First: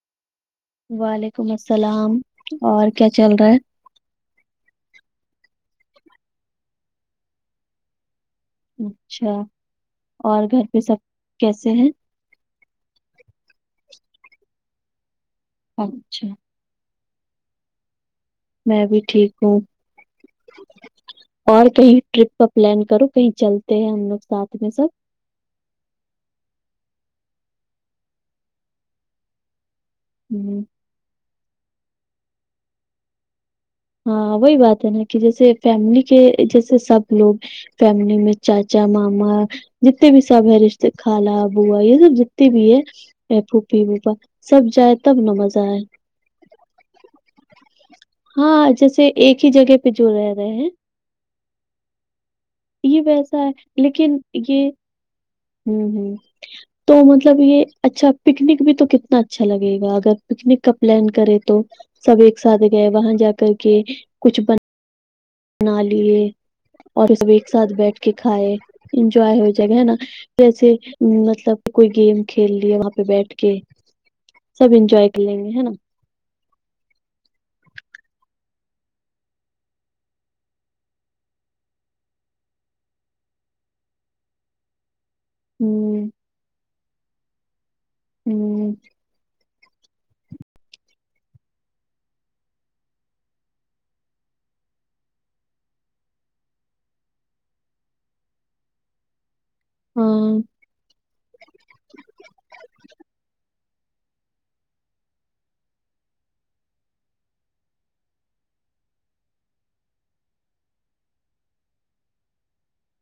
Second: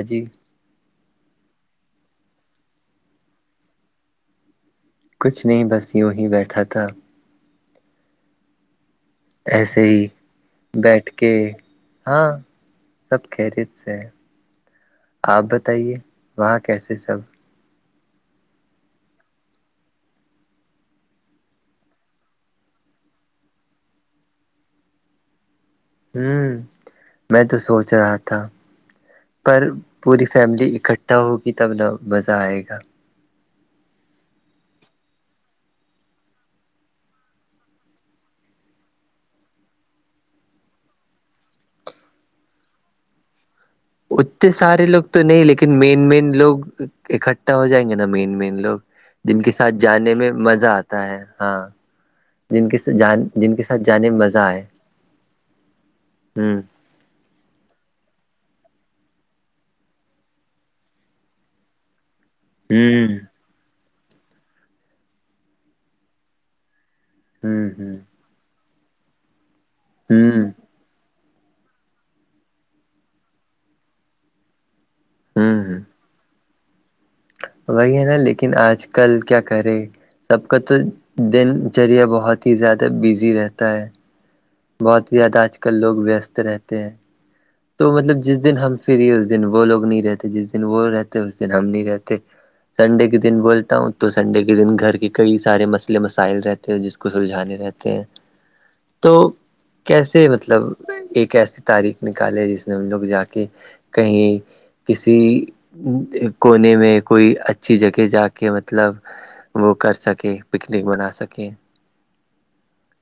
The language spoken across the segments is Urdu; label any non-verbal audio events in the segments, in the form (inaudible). ا جی وعلیکم السلام اور کیا چل رہا ہے کچھ نہیں بس یوں ہی بیٹھا تھا اچھا ایسے ہی اور گھر پہ سب بیٹھ کے کیسے ہیں ہاں سب خیریت سے ہے آپ بتائیے اچھا وہاں کے کیسے سب میں بھی ٹھیک ہوں اور کہیں ٹرپ کا پلان کرو کہیں چلتے ہیں ہم لوگ ساتھ میں سب میں تو سوچ رہا تھا پر پوری ہوں فیملی اکٹھ تو بھی تب تو مزہ آئے گا ہاں وہی بات ہے نا کہ جیسے فیملی کے جیسے سب لوگ فیملی میں چاچا ماما جتتے بھی سب ہے رشتے خالا بووا یہ سب جتتے بھی ہے پھوفی اتتے سارے لوگ تو نہیں لیکن مین مین لوگ اکٹھا ہو جائیں گے نا مین مین ہاں لوگ جیسے جن ایک ہی کے ساتھ جگہ پہ جو جانے میں رہ رہے ہیں مزہ آتا ہے۔ جن کے یہ ویسا ہے ساتھ جانے میں مزہ آئے ہمم ہمم ہ تو مطلب یہ اچھا پکنک بھی تو کتنا اچھا لگے گا اگر پکنک کا پلان کرے تو سب ایک ساتھ ہ گئے وہاں ہ جا کر کے کچھ بن اپنا لیے اور ایک ساتھ ہ بیٹھ کے کھائے انجوائے ہو جائے گا ہے نا ہ جیسے مطلب کوئی گیم کھیل لی ہے وہاں پہ بیٹھ کے سب انجو ہ (unintelligible) ہ وہی ہے نا لیکن آج کل کیا کرے سب کا تو دن چریہ بہت ہی زیادہ بزی رہتا ہے بہت زیادہ آج کل لوگ ہ ویست رہتے ہیں تو مطلب جس دن ہ ہم فری اس دن وہ لوگ نہیں رہتے جس دن وہ رہتے اس دن ہم نہیں رہتے سنڈے کے دن بولتا ہوں تو سنڈے کے دن گھر کے کئی سارے مسئلے مسائل رہتے ہیں جس کو سلجھانے رہتے ہیں تو کیسے ہاں مطلب ایک ایسی تاریخ نکال جس میں ہم لوگ جا کے کہیں کسی کونے میں کوئی اچھی جگہ جا کے مطلب وہ کر سکے پکنک بنا سکے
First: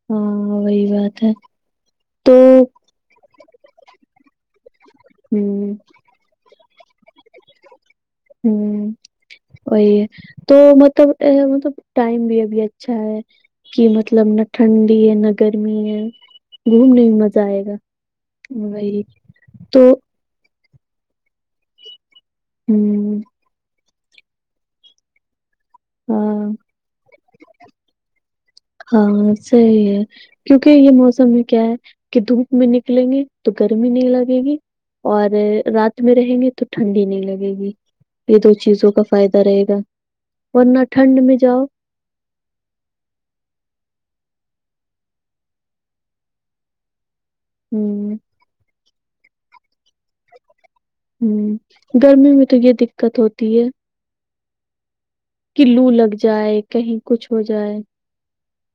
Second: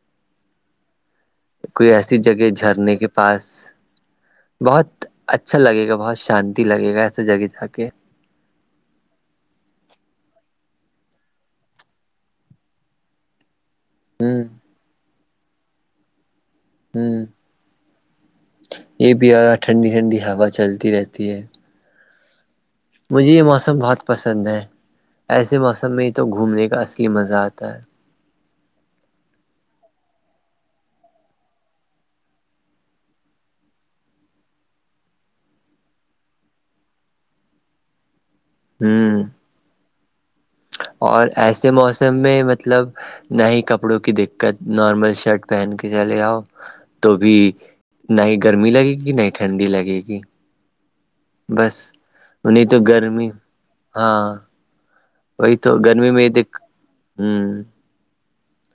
ہاں وہی بات ہے کوئی ایسی تو جگہ جھرنے کے پاس بہت اچھا ہ لگے گا بہت شانتی لگے گا ایسے جگہ جا کے ہمم وہی ہے تو مطلب مطلب ٹائم بھی ابھی اچھا ہے کہ مطلب ہوں نہ ٹھنڈی ہے نہ گرمی ہے گھومنے میں ہوں مزہ آئے گا وہی یہ بھی تو ٹھنڈی ٹھنڈی ہوا چلتی رہتی ہے ہوں مجھے یہ موسم بہت پسند ہے ایسے موسم میں ہی تو ہاں گھومنے کا اصلی مزہ آتا ہے ہاں صحی ہے کیونکہ یہ موسم میں کیا ہے کہ دھوپ میں نکلیں گے تو گرمی نہیں لگے گی اور رات میں رہیں گے تو ٹھنڈی نہیں لگے گی یہ دو چیزوں کا ہوں فائدہ رہے گا ورنہ ٹھنڈ اور میں جاؤ ایسے موسم میں مطلب نہ ہی کپڑوں کی دقت نارمل شرٹ پہن کے چلے آاؤ تو بھی ہوں نہ ہی گرمی لگے گی نہ ٹھنڈی لگے گی ہوں بس گرمی میں تو نہیں یہ دقت گرمی ہوتی ہے ہاں وہی تو کلو گرمی لگ میں یہ دق جائے کہیں کچھ ہو ہوں جائے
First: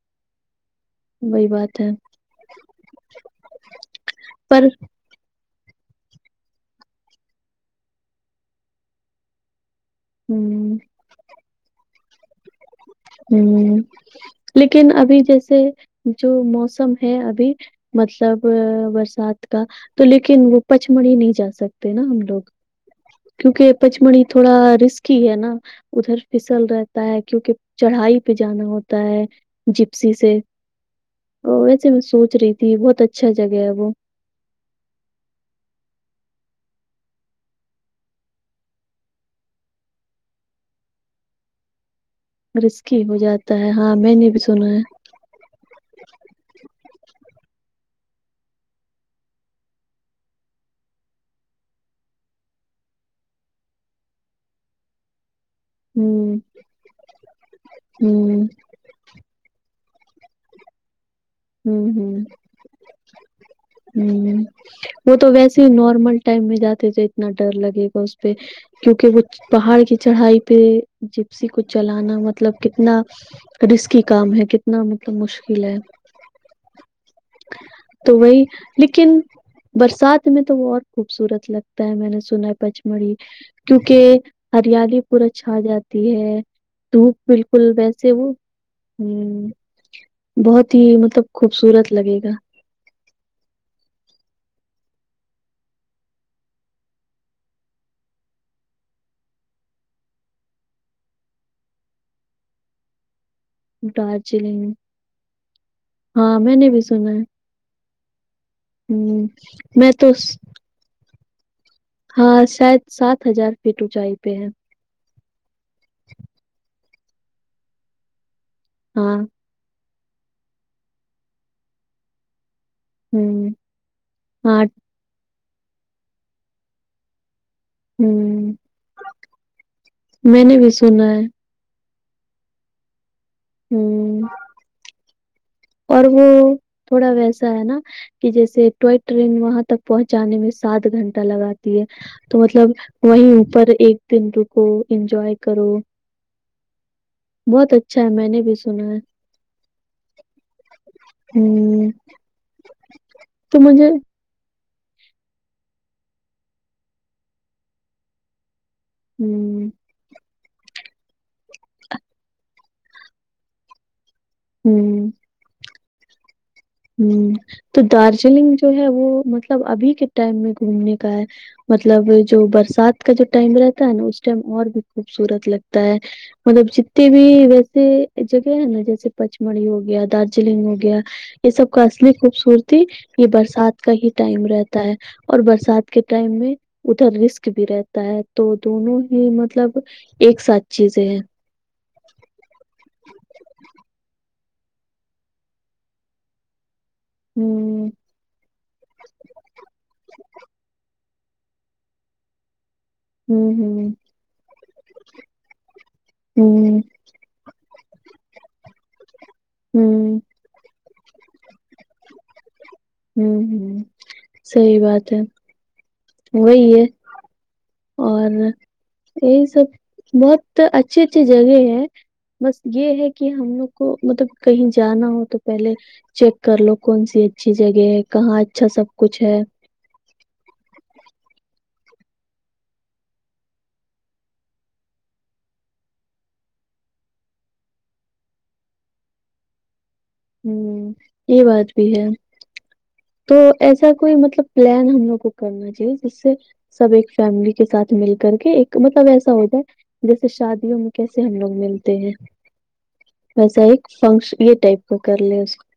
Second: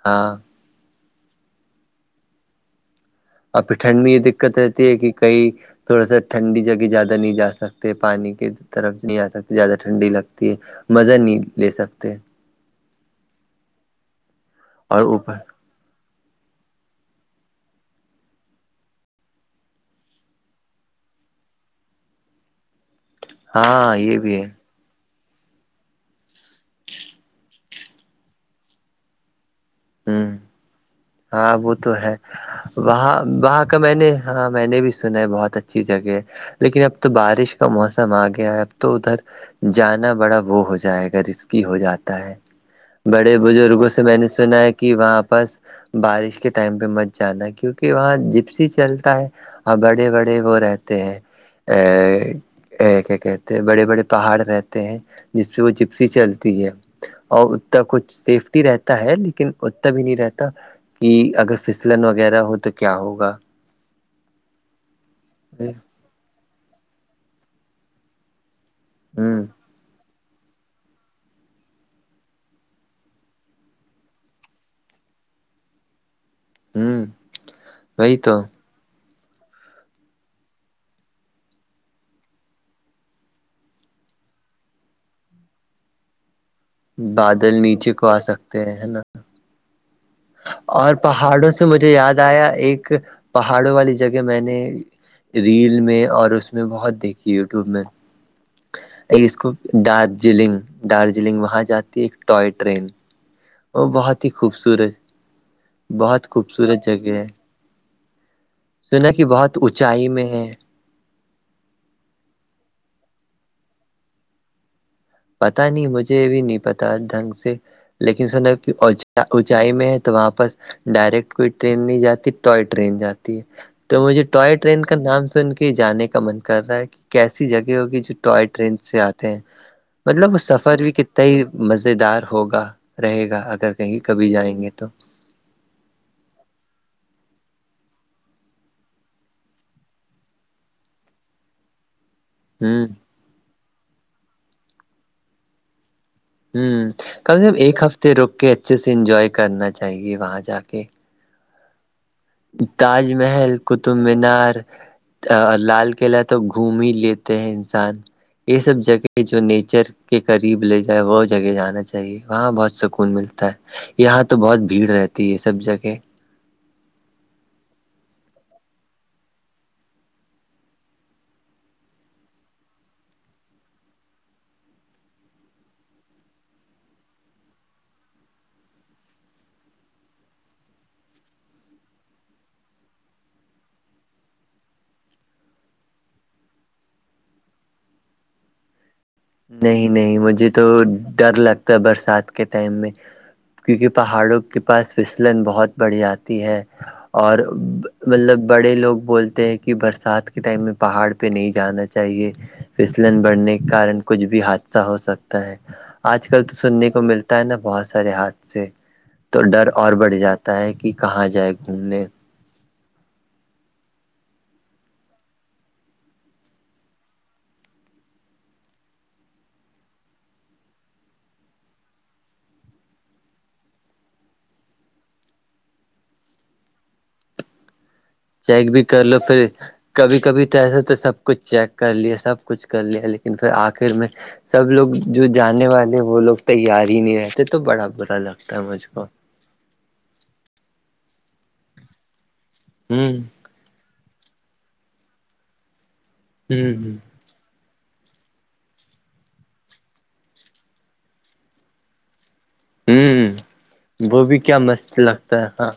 ہاں وہی بات ہے ابھی ٹھنڈ میں یہ دقت پر رہتی ہے کہ کئی تھوڑا سا ٹھنڈی جگہ زیادہ نہیں جا سکتے پانی کی طرف نہیں آ سکتے زیادہ ٹھنڈی لگتی ہے ہوں مزہ نہیں لے سکتے لیکن اور ابھی اوپر جیسے جو موسم ہے ابھی مطلب برسات کا تو لیکن وہ پچ مڑھی نہیں جا سکتے نا ہم لوگ کیونکہ ہاں یہ پچمڑی بھی ہے تھوڑا رسکی ہے نا ادھر پھسل رہتا ہے کیونکہ چڑھائی پہ جانا ہوتا ہے جپسی ہوں سے ہاں وہ ویسے تو میں ہے سوچ رہی تھی بہت وہاں اچھا وہاں جگہ ہے کا وہ میں نے ہاں میں نے بھی سنا ہے بہت اچھی جگہ ہے لیکن اب تو بارش کا موسم آ گیا ہے اب تو ادھر جانا بڑا وہ ہو جائے گا رسکی ہو جاتا ہے رسکی ہو بڑے جاتا ہے بزرگوں ہاں سے میں نے بھی سنا ہے کہ وہاں پرس بارش کے ٹائم پہ مچ جانا کیونکہ وہاں جپسی چلتا ہے اور بڑے بڑے وہ رہتے ہیں کیا کہتے ہیں بڑے بڑے پہاڑ رہتے ہیں جس پ وہ جپسی ہوں چلتی ہے اور انا کچھ ہوں سیفٹی رہتا ہے لیکن اتتا بھی نہیں رہتا کہ اگر ہوں پسلن ہوں وغیرہ ہو تو کیا ہوگا وہ تو ویسے ہی ہ نارمل ٹائم میں جاتے تھے اتنا ڈر لگے گا اس پہ کیونکہ وہ ہ پہاڑ کی چڑھائی پہ جپسی کو چلانا مطلب کتنا رسکی کام ہے کتنا مطلب مشکل ہے ہوں تو وہی لیکن برسات میں تو وہ اور خوبصورت لگتا ہے میں نے سنا ہے پچ مڑھی کیونکہ ہریالی پور چھا جاتی ہے دھوپ بادل بالکل نیچے کو ویسے آ وہ سکتے ہیں ہے نا بہت ہی مطلب پاڑوں سے مجھے خوبصورت لگے یاد گا آیا ایک پہاڑوں والی جگہ میں نے ریل میں اور اس میں بہت دیکھی یوٹیوب میں اس کو دارجلنگ دارجلنگ وہاں جاتی ہے ایک ٹوائے ٹرین وہ بہت ہی دارجلنگ خوبصورت بہت ہاں میں نے بھی خوبصورت سنا جگہ ہے سنا کہ ہ بہت اونچائی میں ہے ہاں شاید سات ہزار فٹ اونچائی پہ ہے پتا نہیں مجھے بھی نہیں پتا ڈھنگ سے لیکن سنا کہ ہاں ونچائی میں ہے تو وہاں پرس ڈائریکٹ کوئی ٹرین نہیں جاتی ٹوائے ٹرین جاتی ہے ہوں تو مجھے ٹوائے ہاں ٹرین کا نام سن کے جانے کا من کر رہا ہے کہ کیسی جگہ ہوگی جو ٹوائے ہوں ٹرین سے آتے ہیں مطلب وہ میں نے سفر بھی سنا ہے کتنا ہی مز دار ہوگا رہے گا اگر کہیں ہوں کبھی جائیں گے تو اور وہ تھوڑا ویسا ہے نا کہ جیسے ٹوائ ٹرین وہاں تک پہنچانے میں سات گھنٹہ لگات تو مطلب ہوں وہیں اوپر ایک دن رکو انجوائے کرو ہوں کم سے کم بہت ایک اچھا ہے ہفتے میں رک نے کے بھی اچھے سے سنا ہے انجوائے کرنا چاہیے وہاں جا کے ہوں تاج محل تو مجھے قطب مینار لال قلعہ تو گھوم ہی لیتے ہیں انسان یہ سب جگہ کہ جو ہوں نیچر کے قریب لے جائے وہ جگہ جانا چاہیے وہاں بہت سکون ملتا ہے یہاں تو بہت بھیڑ ہوں رہتی ہے سب جگہ ہ تو دارجلنگ جو ہے وہ مطلب ابھی کے ٹائم میں گھومنے کا ہے مطلب جو برسات کا جو ٹائم رہتا ہے نا اس ٹائم اور بھی خوبصورت لگتا ہے مطلب جتنے بھی ویسے جگہ ہے نا جیسے پچمڑھی ہو گیا دارجلنگ ہو گیا یہ سب کا اصلی خوبصورتی یہ برسات کا ہی ٹائم رہتا ہے اور برسات کے ٹائم میں ادھر رسک بھی رہتا ہے تو دونوں ہی مطلب نہیں نہیں ایک مجھے ساتھ چیزیں ہیں ڈر لگتا تو برسات کے ٹائم میں کیونکہ پہاڑوں کے پاس فسلن بہت بڑھی جی ہے اور ہوں مطلب بڑے لوگ بولتے ہیں کہ برسات کے ٹائم میں پہاڑ نہیں جانا چاہیے فسلن ہوں بڑھنے کے ہوں کارن کو بھی حادثہ ہو سکتا ہے آج کل تو ہوں سننے کا ملتا ہے نا بہت سارے ہاتھ سے تو ڈر اور بڑھ ہوں جاتا ہے کہ کہاں جائے گا (unintelligible) ہوں ہ سحی بات ہے وہی ہے اور یہی سب بہت اچھی اچھی جگہ ہے بس یہ ہے کہ ہم لوگ کو مطلب کہیں جانا ہو تو پہلے چیک کر لو کون سی اچھی جگہ ہے کہاں چیک اچھا بھی سب کر لو کچھ ہے پھر کبھی کبھی تو ایسے تو سب کچھ چیک کر لیا سب کچھ کر لیا لیکن پھر آخر میں سب لوگ جو جانے والے وہ لوگ تیار ہی نہیں رہتے تو بڑا برا لگتا ہے مجھ کو ہوں یہ بات بھی ہے ہوں تو ایسا کوئی مطلب پلان ہم لوگ کو کرنا چاہیے جس سے ہ سب ایک فیملی کے ساتھ مل کر کے ایک مطلب ایسا ہو جائے جیسے شادیوں میں کیسے ہم لوگ ملتے ہیں ہوں ویسا ایک وہ بھی فنکشن یہ کیا ٹائپ کا مست کر لے لگتا ہے اس کو ہاں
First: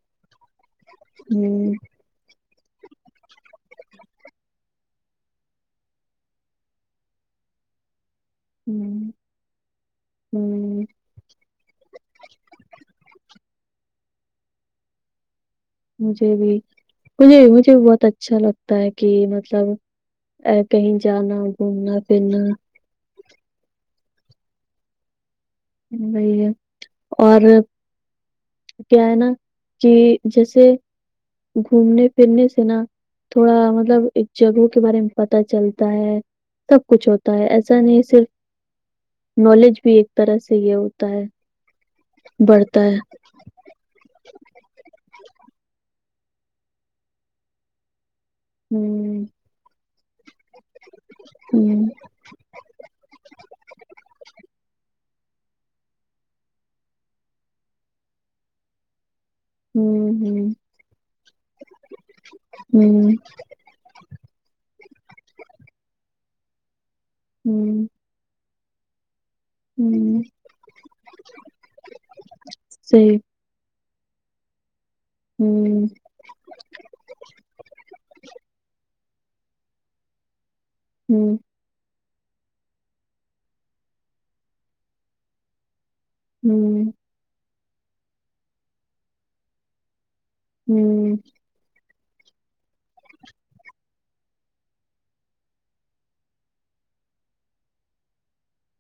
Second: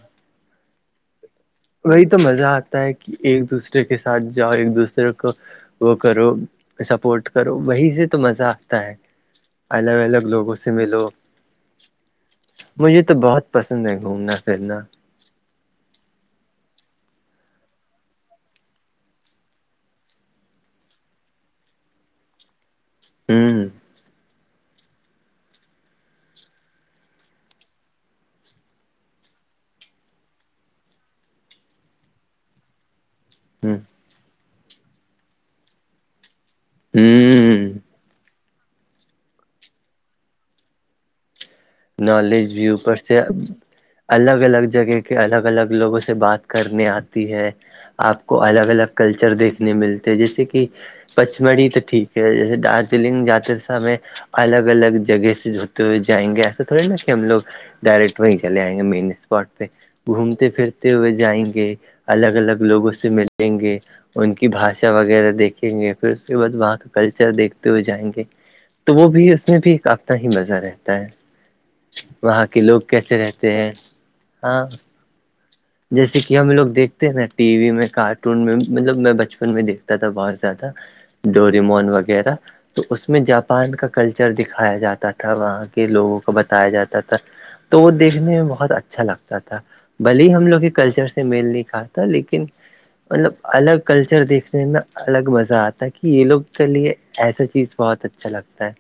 ہ وہی تو مزہ آتا ہے کہ ایک دوسرے کے ساتھ جاؤ ایک دوسرے کو وہ کرو سپورٹ کرو وہی سے تو مزہ ہ آتا ہے الگ الگ لوگوں سے ہ ملو مجھے تو بہت پسند ہے گھومنا پھرنا مجھے بھی مجھے مجھے بھی بہت اچھا لگتا ہے کہ مطلب کہیں جانا گھومنا پھرنا ہوں وہی ہے اور کیا ہے نا کہ جیسے گھومنے پھرنے سے نا تھوڑا ہ مطلب ایک جگہوں کے بارے میں پتا چلتا ہے سب کچھ ہوتا ہے ہوں ایسا نہیں صرف نالج بھی ایک طرح سے سے یہ ہوتا ہے نالج بھیو بڑھتا پرر ہے سے الگ الگ جگہ کے الگ الگ لوگوں سے بات کرنے آتی ہے آپ کو الگ الگ ہوں کلچر دیکھنے ملتے ہیں جیسے کہ پچمڑھی تو ہوں ٹھیک جیسے دارجلنگ جاتے تھ ہمیں الگ الگ جگہ سے ہوتے ہوئے جائیں گے ایسا تھ نا کہ ہم لوگ ڈائریکٹ وہیں چے آئیں گے مین اسپٹ پہ ہوں گھومتے ہوں پھرتے ہوئے جائیں گے الگ الگ لوگوں سے ہوں ملیں گے ان کی بھاشا وغیرہ دیکھیں گے پھر اس کے بعد وہاں کا کلچر دیکھتے ہوئے ہوں جائیں گے تو وہ بھی اس میں بھی ایک آفنا ہوں ہی مزہ رہتا ہے وہاں کے لوگ صحیح کیسے رہتے ہیں ہاں ہوں جیسے کہ ہم لوگ دیکھتے ہیں نا ٹی وی میں کارٹون میں مطلب میں بچپن میں دیکھتا تھا بہت تھا ہوں ڈول (unintelligible) ریمون وغیرہ تو اس میں جاپان کا کلچر دکھایا جاتا تھا وہاں لوگوں کو بتایا ہوں جاتا تھا تو وہ دیکھنے میں بہت اچھا لگتا تھا بھلی ہم لوگ کلچر ہوں سے میل نہیں کھا تھا لیکن مطلب الگ کلچر دیکھنے میں الگ مزہ آتا ہے کہ یہ لوگ کے لیے ایسا چیز بہت اچھا لگتا ہے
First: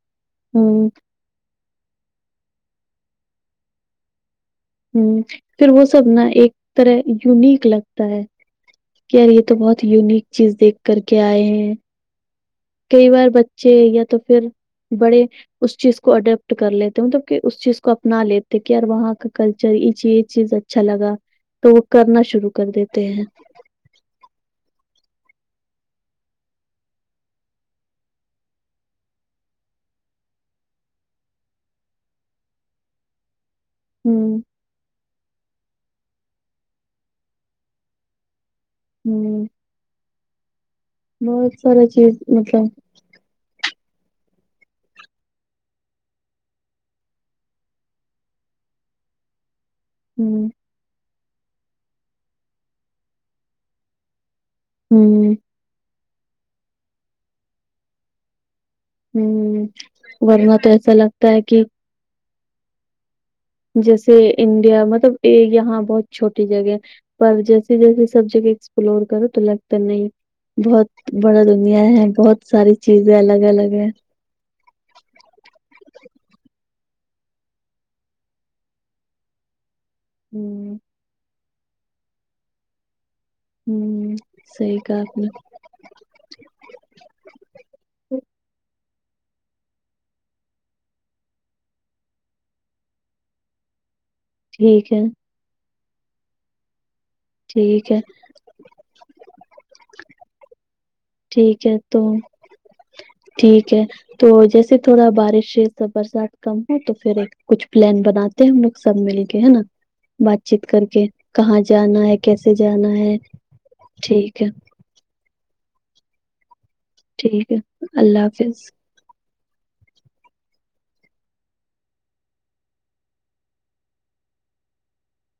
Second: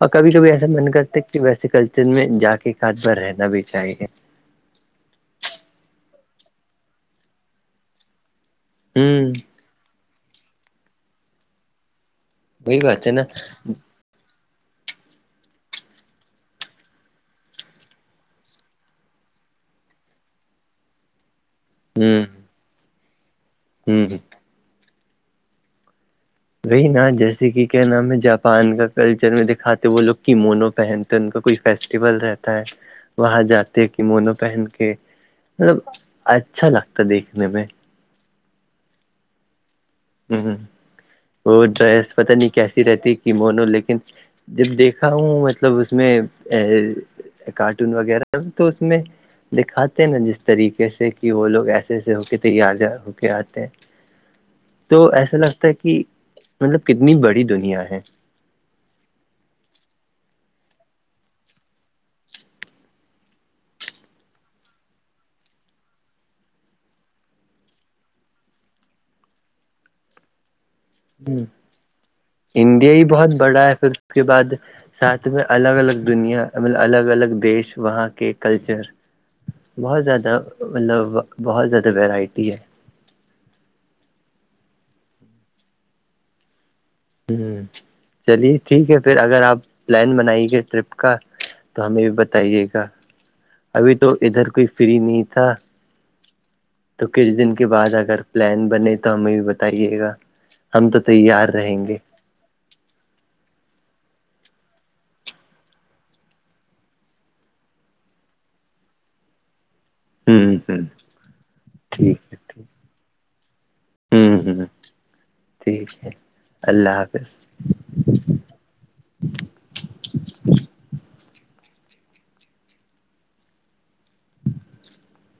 اور کبھی کبھی ایسا ہوں من کرتے کہ ویسے کلچر میں جا کے ہاتھ بار رہنا بھی چاہیے پھروہ سب نا ایک طرح یونیک لگتا ہے یار ہوں یہ تو بہت یونیک چیز دیکھ کر کے آئے ہیں وہی بات کئی ہے نا بار بچے یا تو پھر بڑے اس چیز کو اڈیپٹ کر لیتے مطلب کہ اس چیز کو اپنا لیتے کہ یار وہاں کا کلچر یہ چیز یہ چیز اچھا لگا تو وہ کرنا ہوں شروع کر دیتے ہیں ہوں ہ (unintelligible) وہی نا جیسے کہ کیا نام ہے جاپان کا کلچر میں دکھاتے وہ لوگ کیمونو پہنتے ان کا کچھ فیسٹیول رہتا ہے وہاں جاتے ہیں کہ مونو ہوں پہن کے مطلب اچھا لگتا دیکھنے میں ہوں (unintelligible) ہ بہت وہ سارا ڈرس چیز پت نہیں مطلب کیسی رہتی کہ مونو لیکن (unintelligible) جب دیکھا ہوں مطلب اس میں کارٹون وغیرہ تو اس میں دکھات نا جس ہ طریقے سے کہ وہ لوگ ایسے ایسے ہو کے تیار ہو کے آتے ہیں تو ہ ایسا لگتا ہے کہ مطلب کتنی بڑی دنیا ہے ہوں ورنہ تو ایسا لگتا ہے کہ جیسے انڈیا مطلب یہاں بہت چھوٹی جگہ پر جیسی جیسی سب جگہ ایکسپلور کرو تو لگتا نہیں بہت بڑا ہوں دنیا ہے بہت ساری انڈیا ہی چیزیں بہت الگ بڑا الگ پھر ہے اس کے بعد ساتھ میں الگ الگ دنیا مطلب الگ الگ دیش وہاں کے کلچر بہت زیادہ ہوں مطلب بہت زیادہ وورائٹی ہے ہوں سی کا (unintelligible) چلیے ٹھیک ہے پھر اگر آپ پلان بنائی گے ٹرپ کا تو ہمیں بھی بتائیے گا ابھی تو ادھر کوئی ٹھیک فری ہے نہیں تھا تو کچھ دن کے ٹھیک بعد ہے اگر پلان بنے تو ہمیں بھی بتائیے گا ہم تو تیار ٹھیک ہے رہیں گے تو ٹھیک ہے تو جیسے تھوڑا بارش س برسات کم ہو تو پھر ایک کچھ پلان بناتے ہیں ہم لوگ سب مل کے ہے نا بات ہوں چیت ہ کر کے کہاں جانا ہے ٹھیک کیسے ٹھیک جانا ہے ٹھیک ہے ہ ہ ٹھیک ہے اللہ حافظ ٹھیک ہے اللہ حافظ (inaudible)